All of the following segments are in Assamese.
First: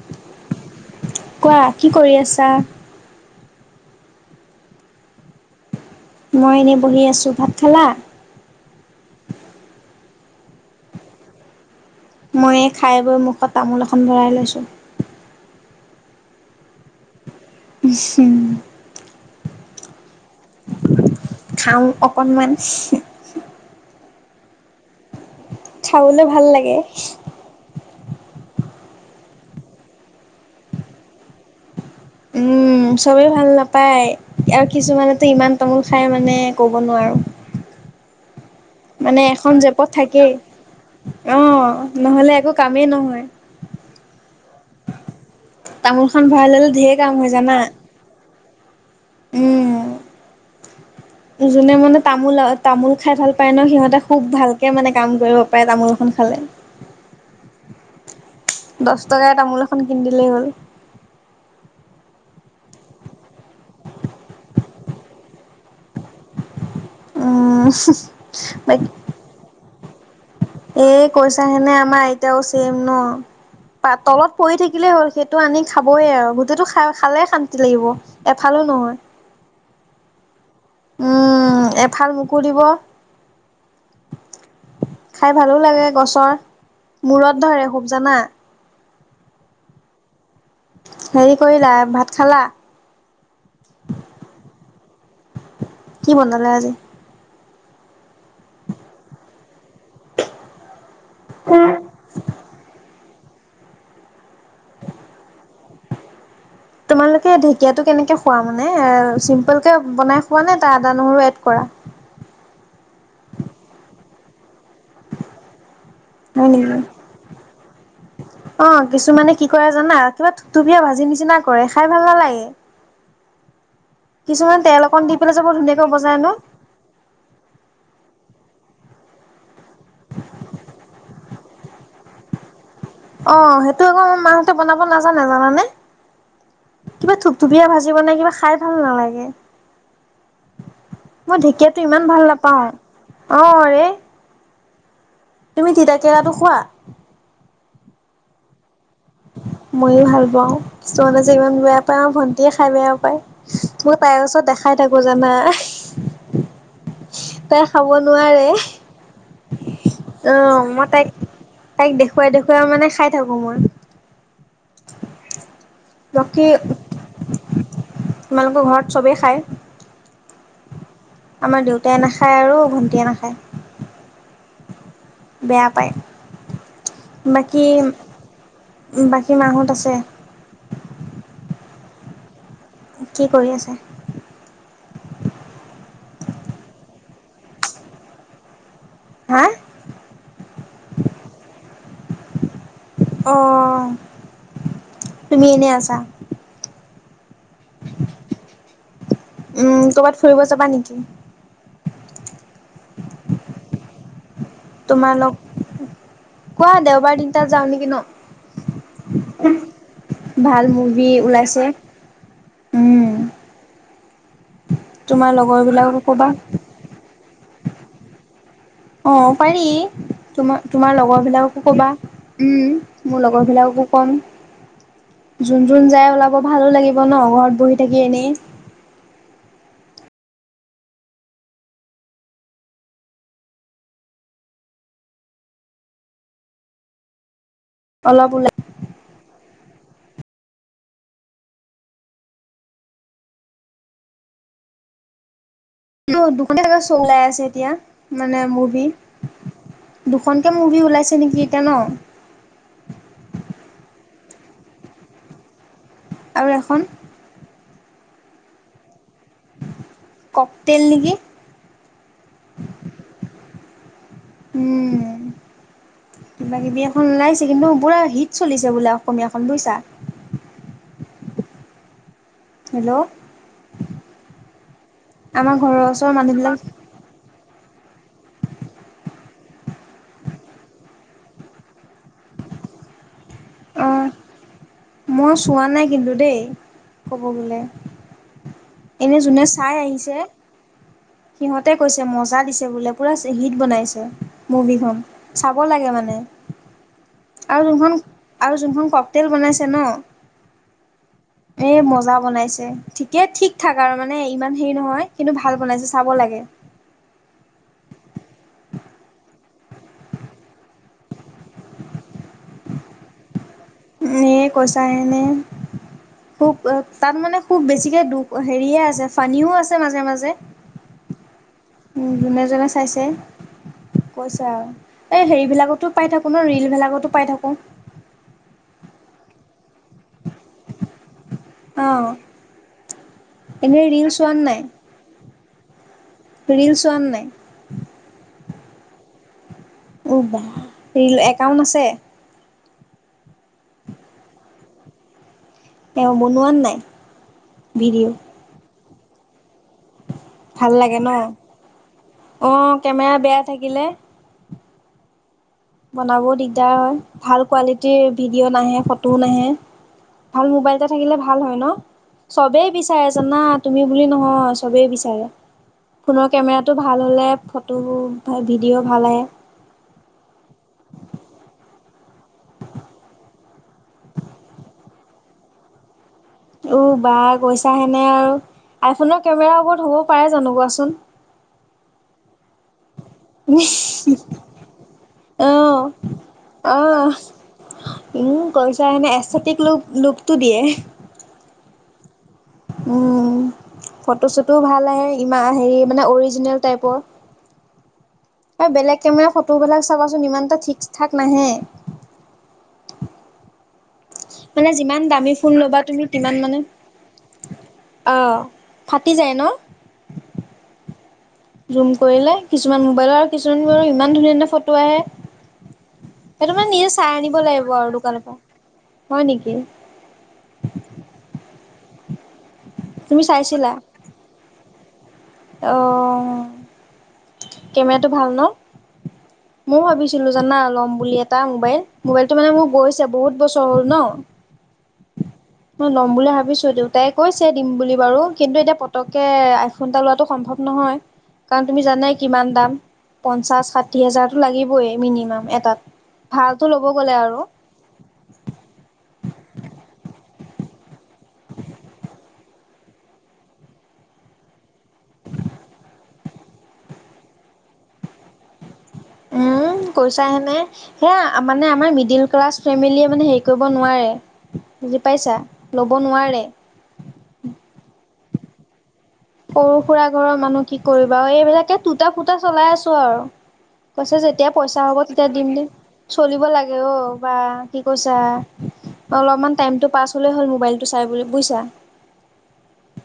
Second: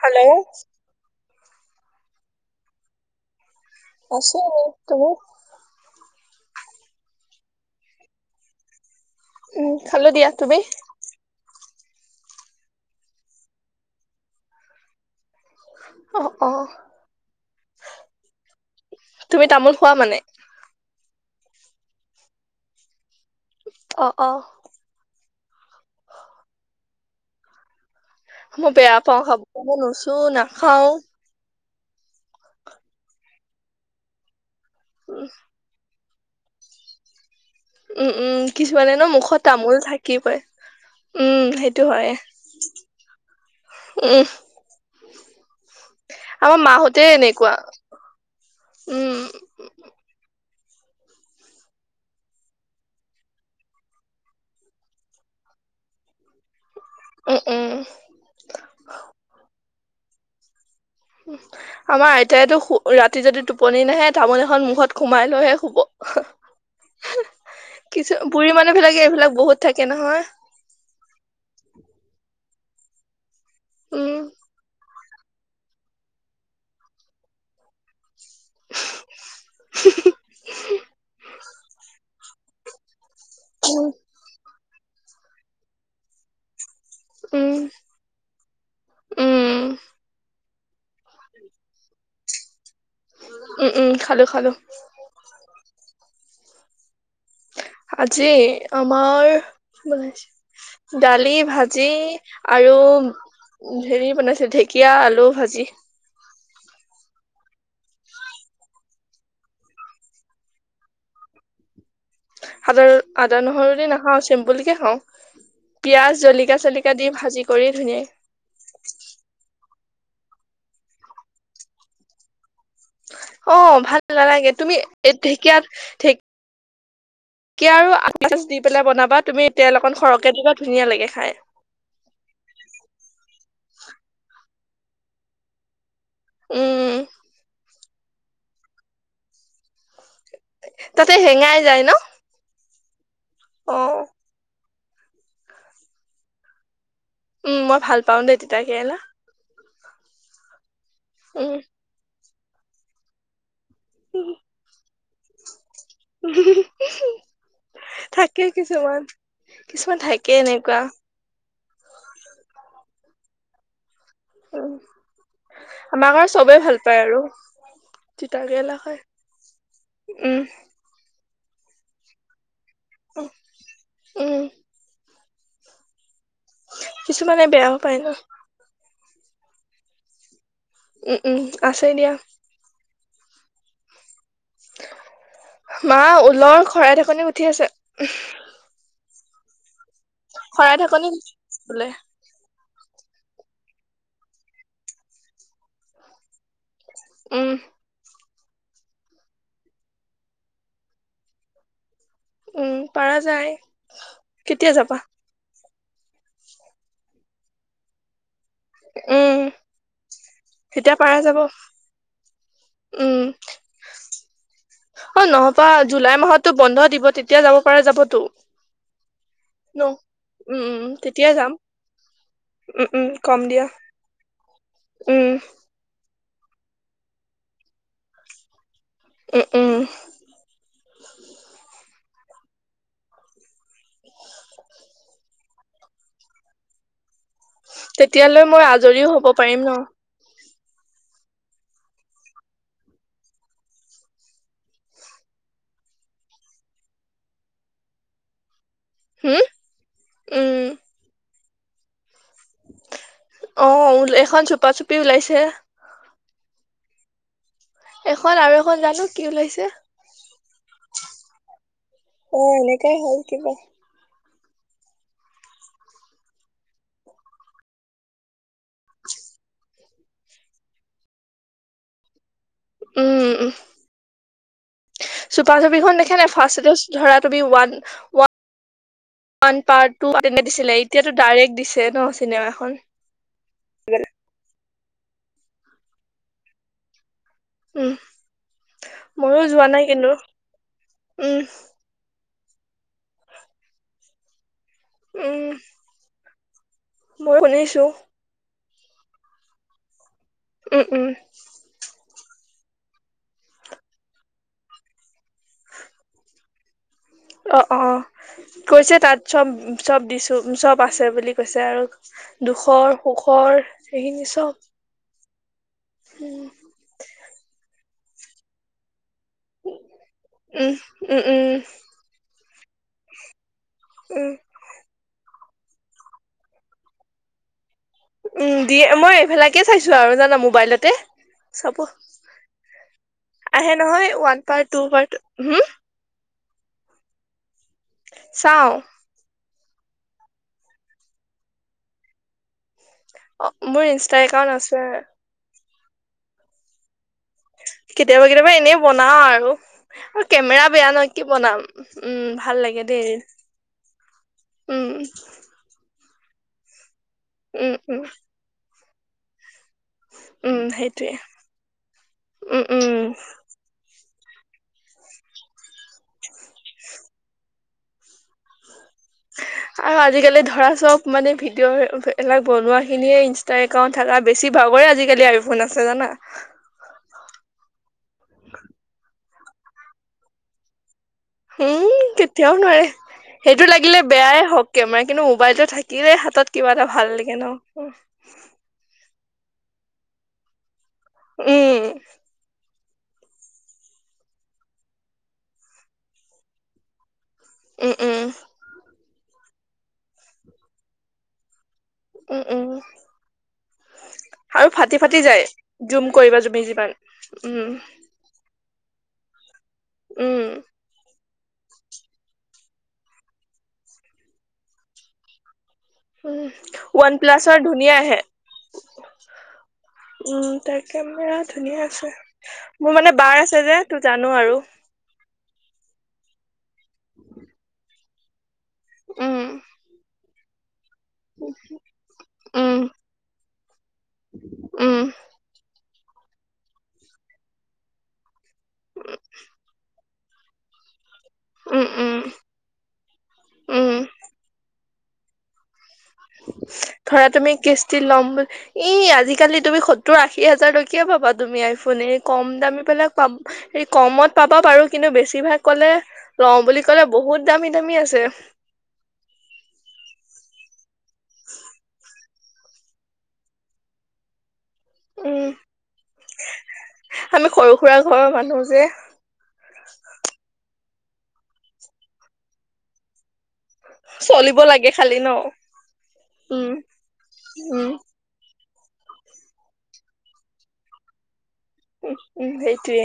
হেল্ল'? কোৱা কি কৰি আছা? আছোঁ এনেই, তুমি? মই এনেই বহি আছোঁ। ভাত খালা? উম! খালো দিয়া, তুমি? মই এই খাই বৈ মুখত তামোল এখন ভৰাই লৈছোঁ। অ অ! অ [unintelligible] তুমি তামোল খোৱা মানে? খাওঁ অকনমান । অ অ! খাবলৈ ভাল লাগে। মই বেয়া পাওঁ খাব, মই নুচো, নাখাওঁ। উম! চবে ভাল নাপায় আৰু কিছুমানেতো উম ইমান তামোল খাই মানে ক'ব নোৱাৰোঁ। উম-উম, কিছুমানে ন মানে মুখত এখন তামোল জেপত থাকেই। থাকিবই। উম! অ', সেইটো হয়। নহ'লে একো কামেই নহয়। উম! তামোলখন ভৰাই আমাৰ ললে ধেৰ মাহঁতে কাম হৈ এনেকুৱা জানা? উম! উম [inaudible] যোনে মানে তামোল তামোল খাই ভাল পায় ন, সিহতে খুব ভালকে মানে কাম কৰিব পাৰে তামোল এখন খা ভালে। উম উম! দচ টকাই তামোল এখন কিন দিলেই হ'ল। আমাৰ আইতাইতো শো ৰাতি যদি টোপনি নাহে তামোল এখন মুখত সোমাই লৈহে শুব। হ হি, উম, কিছু বুঢ়ী মানুহ বাকী বিলাকে এইবিলাক বহুত থাকে নহয়। এই কইচাখনে আমাৰ আইতাও ছেম ন। পাত উম। তলত পৰি থাকিলেই হ'ল সেইটো আনি খাবই আৰু গোটেটো খা খালে শান্তি লাগিব। এফালে নহয় কৰিব। উম। খাই ভালো লাগে গছৰ, মূৰত উম ধৰে খুব জানা। উম। হেৰি কৰিলা ভাত খালা? উম উম খালো খালো। কি বনালে আজি? আজি আমাৰ কি বনাইছে দালি, ভাজি আৰু উম, হেৰি বনাইছে ঢেকীয়া, আলু ভাজি। তোমালোকে ঢেকিয়াটো কেনেকে খোৱা মানে এ চিম্পুল কে বনাই খোৱা নে তাৰ আদা, নহৰু এড কৰা? আদা আদা, নহৰু দি নাখাওঁ চেম্পুল কে খাও, পিয়াজ হয় জলকিয়া নেকি? চলিকিয়া দি ভাজি কৰি ধুনীয়াই অ, কিছুমানে কি কৰে জানা কিবা থুপথুপীয়া ভাজি নিচিনা কৰে খাই ভাল নালাগে। অ ভাল নালাগে, কিছুমানে তুমি তেল অকণ দি পেলাই যে বৰ ঢেকীয়াত ধুনীয়াকৈ ঢে বজাই ন। কি আৰু আচ দি পেলাই বনাব বা তুমি তেল অকন সৰহকে দিবা ধুনীয়া লাগে খাই। অ সেইটো আকৌ মাহতে বনাব নাজানে জানানে? উম কিবা থুপথুপীয়া ভাজি জী বনাই কিবা খাই ভাল নালাগে। তাতে মই হেঙাই ঢেকীয়াটো যায় ন ইমান ভাল নাপাওঁ, অ ৰে। তুমি তিতাকেৰালাটো খোৱা? উম মই ভাল পাওঁ দেই তিতা কেৰেলা ময়ো ভাল পাওঁ কিছুমানে যে উম ইমান বেয়া পায় মাৰ ভণ্টিয়ে খাই বেয়া পায় ত তাইৰ ওচৰত দেখাই থাকো জানা তাই খাব থাকে নোৱাৰে কিছুমান কিছুমান থাকে অ এনেকুৱা মই তাইক তাইক দেখুৱাই দেখুৱাই মানে খাই থাকো মই উম। আমাক আৰু বাকী চবেই ভাল পায় আৰু তোমালোকৰ তিতাকলা ঘৰত খাই চবেই খায়। উম আমাৰ দেউতাই নাখায় আৰু ভণ্টীয়েে নাখায়। উম বেয়া পায়। কিছুমানে বেয়াও বাকী পায় ন বাকী মা হত আছে উম উম আছে দিয়া কি কৰি আছে? মা ঊলৰ শৰাই ঢাকনি উঠি আছে হা শৰাই ঢাকনি বোলে অ তুমি এনেই আছা উম উম কৰ'বাত ফুৰিব যাবা নেকি? উম পাৰা যায়। কেতিয়া যাবা তোমাৰ লগ কোৱা দেওবাৰ তিনতাত যাও নেকি উম ন। ভাল তেতিয়া মুভি পাৰা যাব ওলাইছে উম। অ তোমাৰ লগৰ নহবা বিলাককো জুলাই ক'বা মাহতো বন্ধ দিব তেতিয়া যাব পাৰো যাবতো। অ পাৰি। ন উম তোমাৰ উম তোমাৰ লগৰ তেতিয়াই যাম বিলাককো কবা উম মোৰ লগৰবিলাককো কম। উম যোন যোন যায় ওলাব ভালো লাগিব ন ঘৰত বহি থাকি এনেই। উ উ। অলপ তেতিয়ালৈ ওলাই মই আজৰিও হব পাৰিম ন। দুখন চলাই আছে এতিয়া মানে মোৰ। হুম দুখনকে মুভি ওলাইছে নেকি এতিয়া ন। আহ এখন চোপা চোপি ওলাইছে। আৰু এখন। এখন আৰু এখন জানো কি ওলাইছে। কক তেল নেকি। অ এনেকাই হ'ল কিবা। উম। কিবা কিবি এখন ওলাইছে কিন্তু পুৰা হিট চলিছে বোলে অসমীয়াখন বুইছা। [inaudible] হেল্ল' উম উ চোপা আমাৰ ঘৰৰ চোপিখন ওচৰৰ দেখে নাই মানুহবিলাক ফাৰ্ষ্ট এ ধৰাত। B one. One part two তেনে দিছিলে এতিয়াতো ডাইৰেক্ট দিছে ন অ চিনেমাখন। [unintelligible] মই চোৱা নাই কিন্তু দেই ক'ব গ'লে। উম এনে ময়ো যোনে যোৱা চাই নাই কিন্তু আহিছে উম সিহঁতে কৈছে মজাত। দিছে বোলে পুৰা হিট বনাইছে মুভিখন চাব লাগে মানে। মই শুনছো। যোনখনক তেল বনাইছে ন উম উম এ মজা বনাইছে ঠিকে ঠিক। থাক আৰু মানে ইমান হেৰি নহয় কিন্তু ভাল বনাইছো চাব লাগে। অ অ কৈছে তাত চব চব দিছোঁ চব আছে বুলি কৈছে আৰু। দুখৰ সোখৰ। নে কচায় নে। খুব তাত মানে খুব বেছিকে দুখ হেৰিয়ে আছে। ফানীও আছে মাজে মাজে উম উম উম উ যোনে যোনে চাইছে। উম কৈছা আৰু এই হেৰিবিলাকতো পাই থাকো ন ৰিল বিলাকতো পাই থাকো। উম দিয়ে মই এইফিলাকে চাইছো আৰু জানা মোবাইলতে চাব। অঁ আহে এনেই ৰিল নহয় ওৱান পাৰ টু পাৰ হম। ৰীল সচুৱান নাই। ছাও। অঁ বা ৰিল একাউণ্ট আছে। অ মোৰ ইনষ্টা একাউট আছে। তেওঁ বনোৱাত নাই। ভিডিঅ' কেতিয়াবা কেতিয়াবা এনেই বনাও আৰু। অ কেমেৰা ভাল বেয়া লাগে ন নয় কি বনাম উম ভাল অঁ লাগে দেই। কেমেৰা বেয়া থাকিলে উম। বনাবও দিগদাৰ হয় ভাল উম উম কোৱালিটিৰ ভিডিঅ' নাহে ফটো নাহে। ভাল উম মোবাইল এটা সেইটোৱে থাকিলে ভাল হয় ন উম চবেই উম বিচাৰে জানা তুমি। নয়ব বিচ ফো কেম ভাল হলে ফটো ভিদিঅ। আৰু আজিকালি ধৰা চব মানে ভি। ভিডিঅ' এইবিলাক বনোৱাখিনিয়ে ইনষ্টা একাউণ্ট থকা বেছি ভাগৰে আজিকালি আইফোন আছে জানা। উ বাৰ কৈছা হেনে আৰু আইফোনৰ কেমেৰা ওপৰত হ'বও পাৰে জানো কোৱাচোন। উম কেতিয়া নোৱাৰে। সেইটো লাগিলে বেয়াই হওঁক কেমেৰা কিন্তু মোবাইলটো অ', থাকিলে হাতত কিবা এটা অ', ভাল লাগে ন। উম কৈছা এনে এটিক লো লোকটো দিয়ে। উম। উম ফটোশ্বুটো ভাল আহে ইমান হেৰি মানে অৰিজিনেল টাইপৰ। উম উম বেলেগ কেমেৰা ফটো বিলাক চাবাচোন ইমানটা ঠিক ঠাক নাহে। উম উম। আৰু মানে ফাটি যিমান ফাটি দামী যায় ফোন ল'বা তুমি জুম তিমান কৰিবা মানে জুমি যিমান উম। অ', ফাটি যায় ন। উম জুম কৰিলে কিছুমান মোবাইলৰ আৰু কিছুমান ইমান ধুনীয়া ধুনীয়া ফটো আহে। সেইটো মানে নিজে চাই ওৱান আনিব প্লাছৰ লাগিব আৰু ধুনীয়া আহে। দোকানৰ পৰা হয় নেকি উম ত কেমেৰাত। ধুনীয়া আছে মোৰ মানে তুমি বাৰ আছে চাইছিলা যে তোৰ জানো আৰু। অ কেমেৰাটো ভাল ন উম, মই ভাবিছো। ছিলো জানা ল'ম বুলি এটা মোবাইল মোবাইলতটো মানে মোৰ উম, গৈছে বহুত বছৰ হ'ল ন। উম। মই ল'ম বুলি ভাবিছো দেউতাই কৈছে দিম বুলি বাৰু কিন্তু এতিয়া পতকে আইফোন এটা লোৱাটো। সম্ভৱ নহয় কাৰণ তুমি উম, জানাই উম, কিমান দাম পঞ্চাশ উম। সাথী হাজাৰ টো লাগিব। মিনিমাম এটাত। ভালটো ল'ব গ'লে ধৰা আৰু তুমি কিষ্টি ল'ম বুলি ই আজি। আজিকালি তুমি সত্তৰ আশী হাজাৰলৈকে পাবা তুমি আইফোন হৰি কম দামী পিলাক পাম হেৰি কমত। পাবা পাৰো কিন্তু বেছিভাগ কলে লওঁ বুলি ক'লে বহুত দামী দামী আছে। [unintelligible] পইছা হে নাই সেয়া মানে আমাৰ মিডিল ক্লাছ ফেমিলীয়ে মানে হেৰি কৰিব নোৱাৰে। বুজি পাইছা উম, ল'ব নোৱাৰে। ঘৰ মানুহ যে। সৰু সুৰা ঘৰৰ মানুহ কি কৰিবা আৰু এইবিলাকে টুটা ফুটা চলাই আছো আৰু। কৈছে যেতিয়া চলিব পইচা লাগে হ'ব খালি তেতিয়া ন। দিম দিম। চলিব উম, লাগে অ বা কি উম, কৈছা অলপমান টাইম টো পাছ হলে হ'ল মোবাইল টো চাই বুলি বুজিছা উম উম সেইটোৱে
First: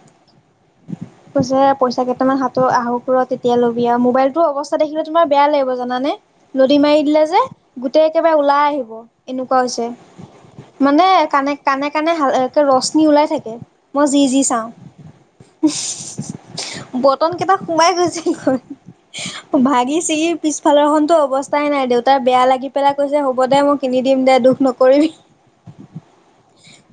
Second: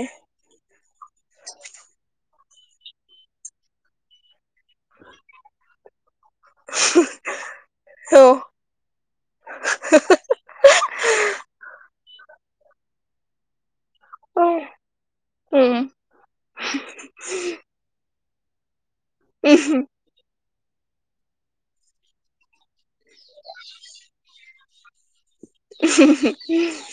কৈছে পইচা কেইটামান হাত আহক ৰহ তেতিয়া ল'বি আৰু মোবাইলতটোও অৱ দেখিলে তোমাৰ বেয়া লাগিব জানা নে লদি মাৰি দিলে যে গোটেই অ', একেবাৰে ওলাই আহিব এনেকুৱা হৈছে। মানে কানেক কানেক সেইকাৰণে ৰশ্মী ওলাই থাকে মই যি যি অ', চাওঁ। উম, বতন কেইটা সোমাই গৈ উম। ভাগি ছিগি পিছফালৰখনতো অৱস্থাই নাই দেউতাৰ বেয়া লাগি পেলাই কৈছে হ'ব দে মই কিনি দিম দে দুখ নকৰিবি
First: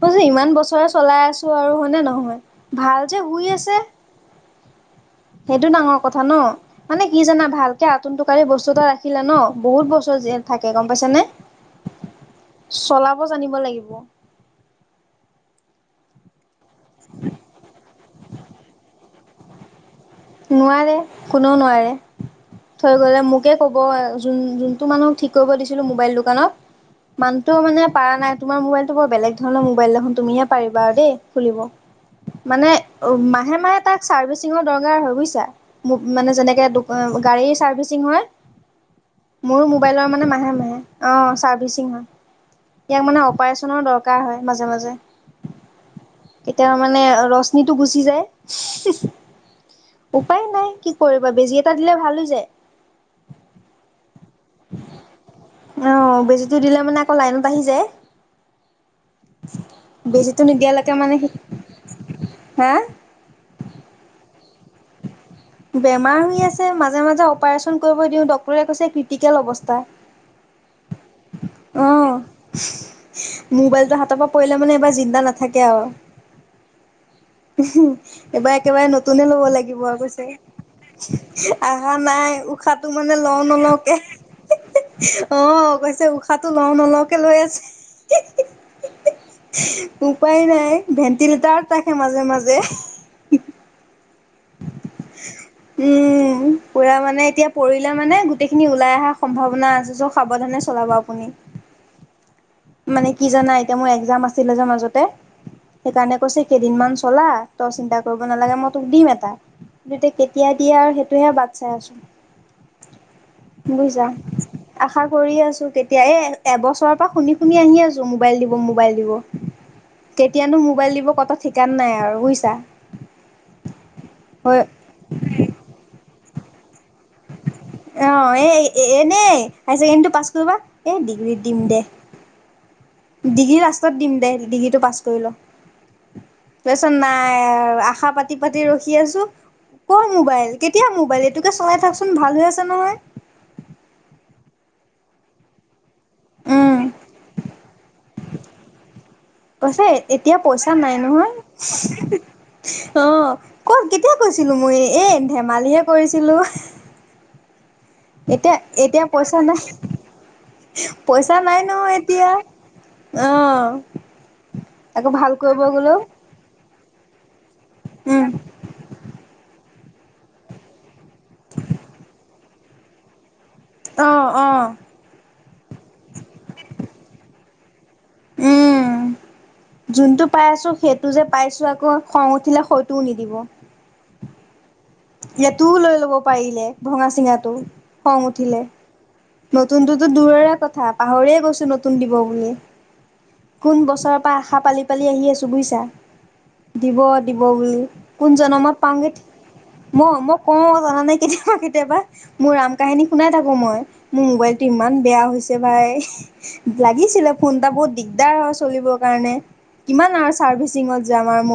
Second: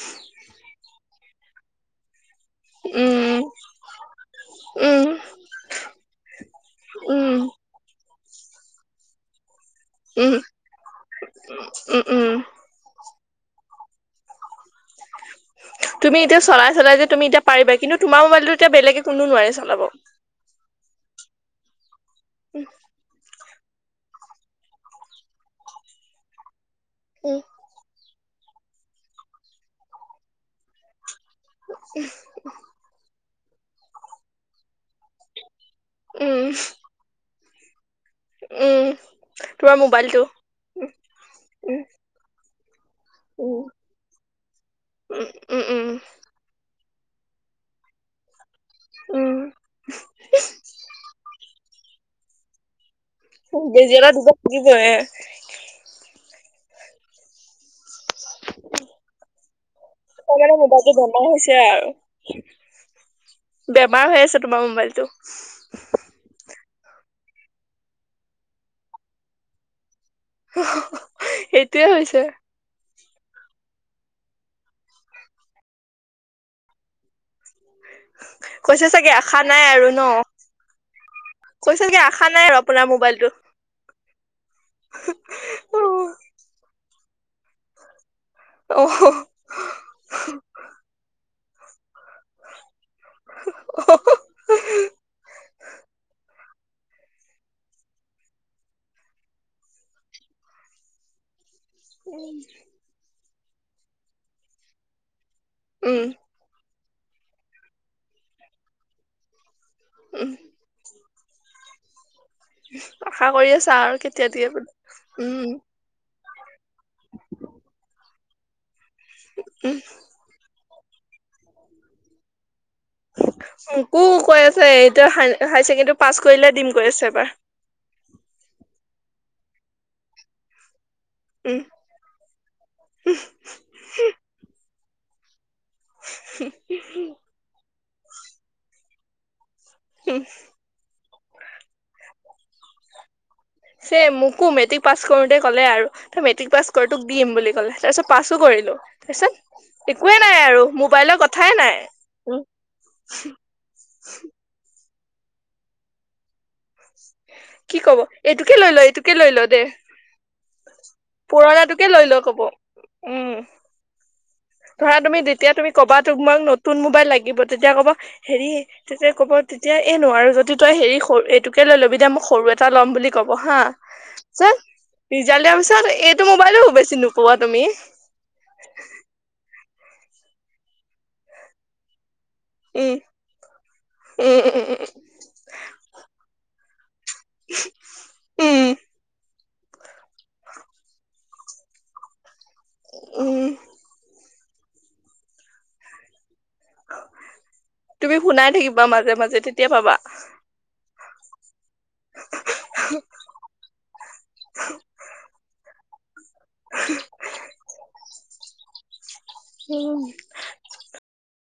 কৈছোঁ ইমান বছৰে চলাই আছো আৰু হয়নে নহয়। ভাল যে উম, শুই আছে। উম, সেইটো ডাঙৰ কথা ন মানে কি উম, জানা ভালকে আতুম টোকাৰী বস্তু এটা ৰাখিলে ন। বহুত বছৰ উম, যে থাকে গম পাইছা নে উম, উম, চলাব। হক জানিব লাগিব। তুমি এতিয়া চলাই চলাই যে তুমি এতিয়া পাৰিবা কিন্তু তোমাৰ মোবাইলতো এতিয়া বেলেগে কোনো নোৱাৰে চলাব। নোৱাৰে কোনেও নোৱাৰে থৈ গলে মোক। মোক কব যোনটো মানুহ ঠিক কৰিব দিছিলো মোবাইল দোকানত উম, মানুতটোও মানে পাৰা নাই। তোমাৰ মোবাইলটো বেলেগ ধৰণৰ মোবাইল দেখোন ন তুমি পাৰিবা আৰু দেই। মানে মাহে মাহে তাক চাৰ্ভিচিঙৰ দৰকাৰ হয়। মোক মানে উম, যেনেকে গাড়ী চাৰ্ভিছিং। উম, মোৰো তোমাৰ মোবাইলৰ মোবাইলটো মানে মাহে মাহে অ উম, ছাৰ্ভিচিং হয়। ইয়াক মানে উম, অপাৰেচনৰ দৰকাৰ হয় মাজে মাজে উম, উম, কেতিয়া মানে ৰশ্মিটো গুচি যায়। উপায় নাই কি কৰিবা বেজি এটা দিলে ভাল হৈ যায়। বেজি এটা দিব কি কৰে। টো দিলে মানে আকৌ লাইনত আহি যায়। উ তাৰ বেজীটো মানে নিদিয়ালৈকে মোবাইলটো মানে বেমাৰ হৈছে আৰু। হা বেমাৰ হৈ আছে তোমাৰ মোবাইলটো। বেমাৰ হৈ আছে মাজে মাজে অপাৰেচন কৰিব দিওঁ ডক্টৰে কৈছে ক্ৰিটিকেল অৱস্থা। সেইটোৱে অ' হৈছে। মোবাইলটো হাতৰ পৰা পৰিলে মানে এইবাৰ জিন্দা নাথাকে আৰু। এবাৰ কৈছে একেবাৰে চাগে নতুনে আশা ল'ব নাই লাগিব আৰু ন কৈছে কৈছে আহা চাগে আশা নাই আৰু আপোনাৰ উশাহটো মানে মোবাইলটো। ল নলওঁকে। অ কৈছে অ', উশাহ টো লওঁ নলওকে লৈ আছে। অ', উপায় নাই ভেন্টিলেটাৰত ৰাখে মাজে মাজে উ উম পুৰা মানে এতিয়া পৰিলে মানে গোটেই খিনি ওলাই অহাৰ সম্ভাৱনা আছে সাৱধানে চলাব আপুনি উ মানে কি জানা এতিয়া মোৰ একজাম আছিলে যে মাজতে উম, সেইকাৰণে কৈছে কেইদিনমান চলা তই চিন্তা কৰিব নালাগে মই তোক দিম এটা কি উম, কেতিয়া দিয়ে আৰু তুহে বাট চাই আছোন আশা কৰি আছা আৰু বুইছা কেতিয়া দিয়ে বুলি আশা কৰি উম। আছো কেতিয়াই এ এবছৰৰ পৰা শুনি শুনি আহি আছো মোবাইল দিব মোবাইল দিব কেতিয়ানো মোবাইল দিব কত ঠিকান নাই আৰু বুইছা উ কৈ আছে এতিয়া হাই ছেকেণ্ডেৰী পাছ কৰিলে দিম। কৈ আছে এবাৰ অ এ এনে হাই ছেকেণ্ডৰীটো পাছ কৰিবা। এ ডিগ্ৰী উম দিম দে ডিগ্ৰী লাষ্টত দিম দে, ডিগ্ৰীটো পাছ কৰি ল'। [unintelligible] নাই আশা পাতি, পাতি ৰখি আছোঁ। ক' উম মোবাইল, কেতিয়া মোবাইল, এইটোকে চলাই থাকচোন ভাল হৈ আছে নহয়। চে মোকো মেট্ৰিক পাছ কৰোঁতে ক'লে আৰু তই মেট্ৰিক পাছ উম কৰ তোক দিম বুলি ক'লে তাৰ পিছত পাছো কৰিলোঁ। তাৰপিছত, কৈছে একোৱে এতিয়া নাই আৰু পইচা নাই মোবাইলৰ নহয় কথাই নাই। উম! অ'! ক'ত কেতিয়া কৈছিলোঁ মই! এ, ধেমালিহে কৰিছিলোঁ। কি ক'ব? এইটোকে লৈ ল', এইটোকে লৈ পইচা ল' দে। নাই পইচা নাই পুৰণাটোকে নহয় লৈ ল' এতিয়া কব। অ উম! ধৰা আকৌ তুমি ভাল তেতিয়া কৰিব তুমি ক'বা! গলেও তোক মই নতুন মোবাইল লাগিব? তেতিয়া ক'ব উম হেৰি, তেতিয়া ক'ব তেতিয়া, এই নোৱাৰোঁ যদি তই হেৰি, সৰু এইটোকে লৈ ল'বি দে মই সৰু এটা ল'ম বুলি ক'ম। পঢ়া! অ অ পিছত, ৰিজাল্ট দিয়াৰ পিছত এইটো মোবাইলো বেছি নোপোৱা তুমি। উম [unintelligible] যোনটো পাই আছোঁ, সেইটো যে, পাইছোঁ আকৌ। খং উঠিলে উম হয়টোও নিদিব। [unintelligible] ইয়াতো লৈ ল'ব পাৰিলে। ভঙা চিঙাটো খং উম উঠিলে! উম নতুনটোতো দূৰৰে কথা, পাহৰিয়ে গৈছোঁ নতুন দিব বুলিয়ে। উম কোন বছৰৰ পৰা আশা পালি, পালি আহি আছোঁ বুইছা। দিব, দিব বুলি, তুমি শুনাই কোনজনমত থাকিবা পাওঁগে। মাজে মাজে তেতিয়া পাবা মই, মই কওঁ জানানে কেতিয়াবা, কেতিয়াবা। মোৰ আম কাহিনী শুনাই থাকোঁ মই। মোৰ মোবাইল টো ইমান বেয়া হৈছে। [unintelligible] লাগিছিলে ফোন এটা বহুত দিগদাৰ হয় চলিব। কাৰনে, উম কিমান আৰু চাৰ্ভিচিঙত যাম আৰু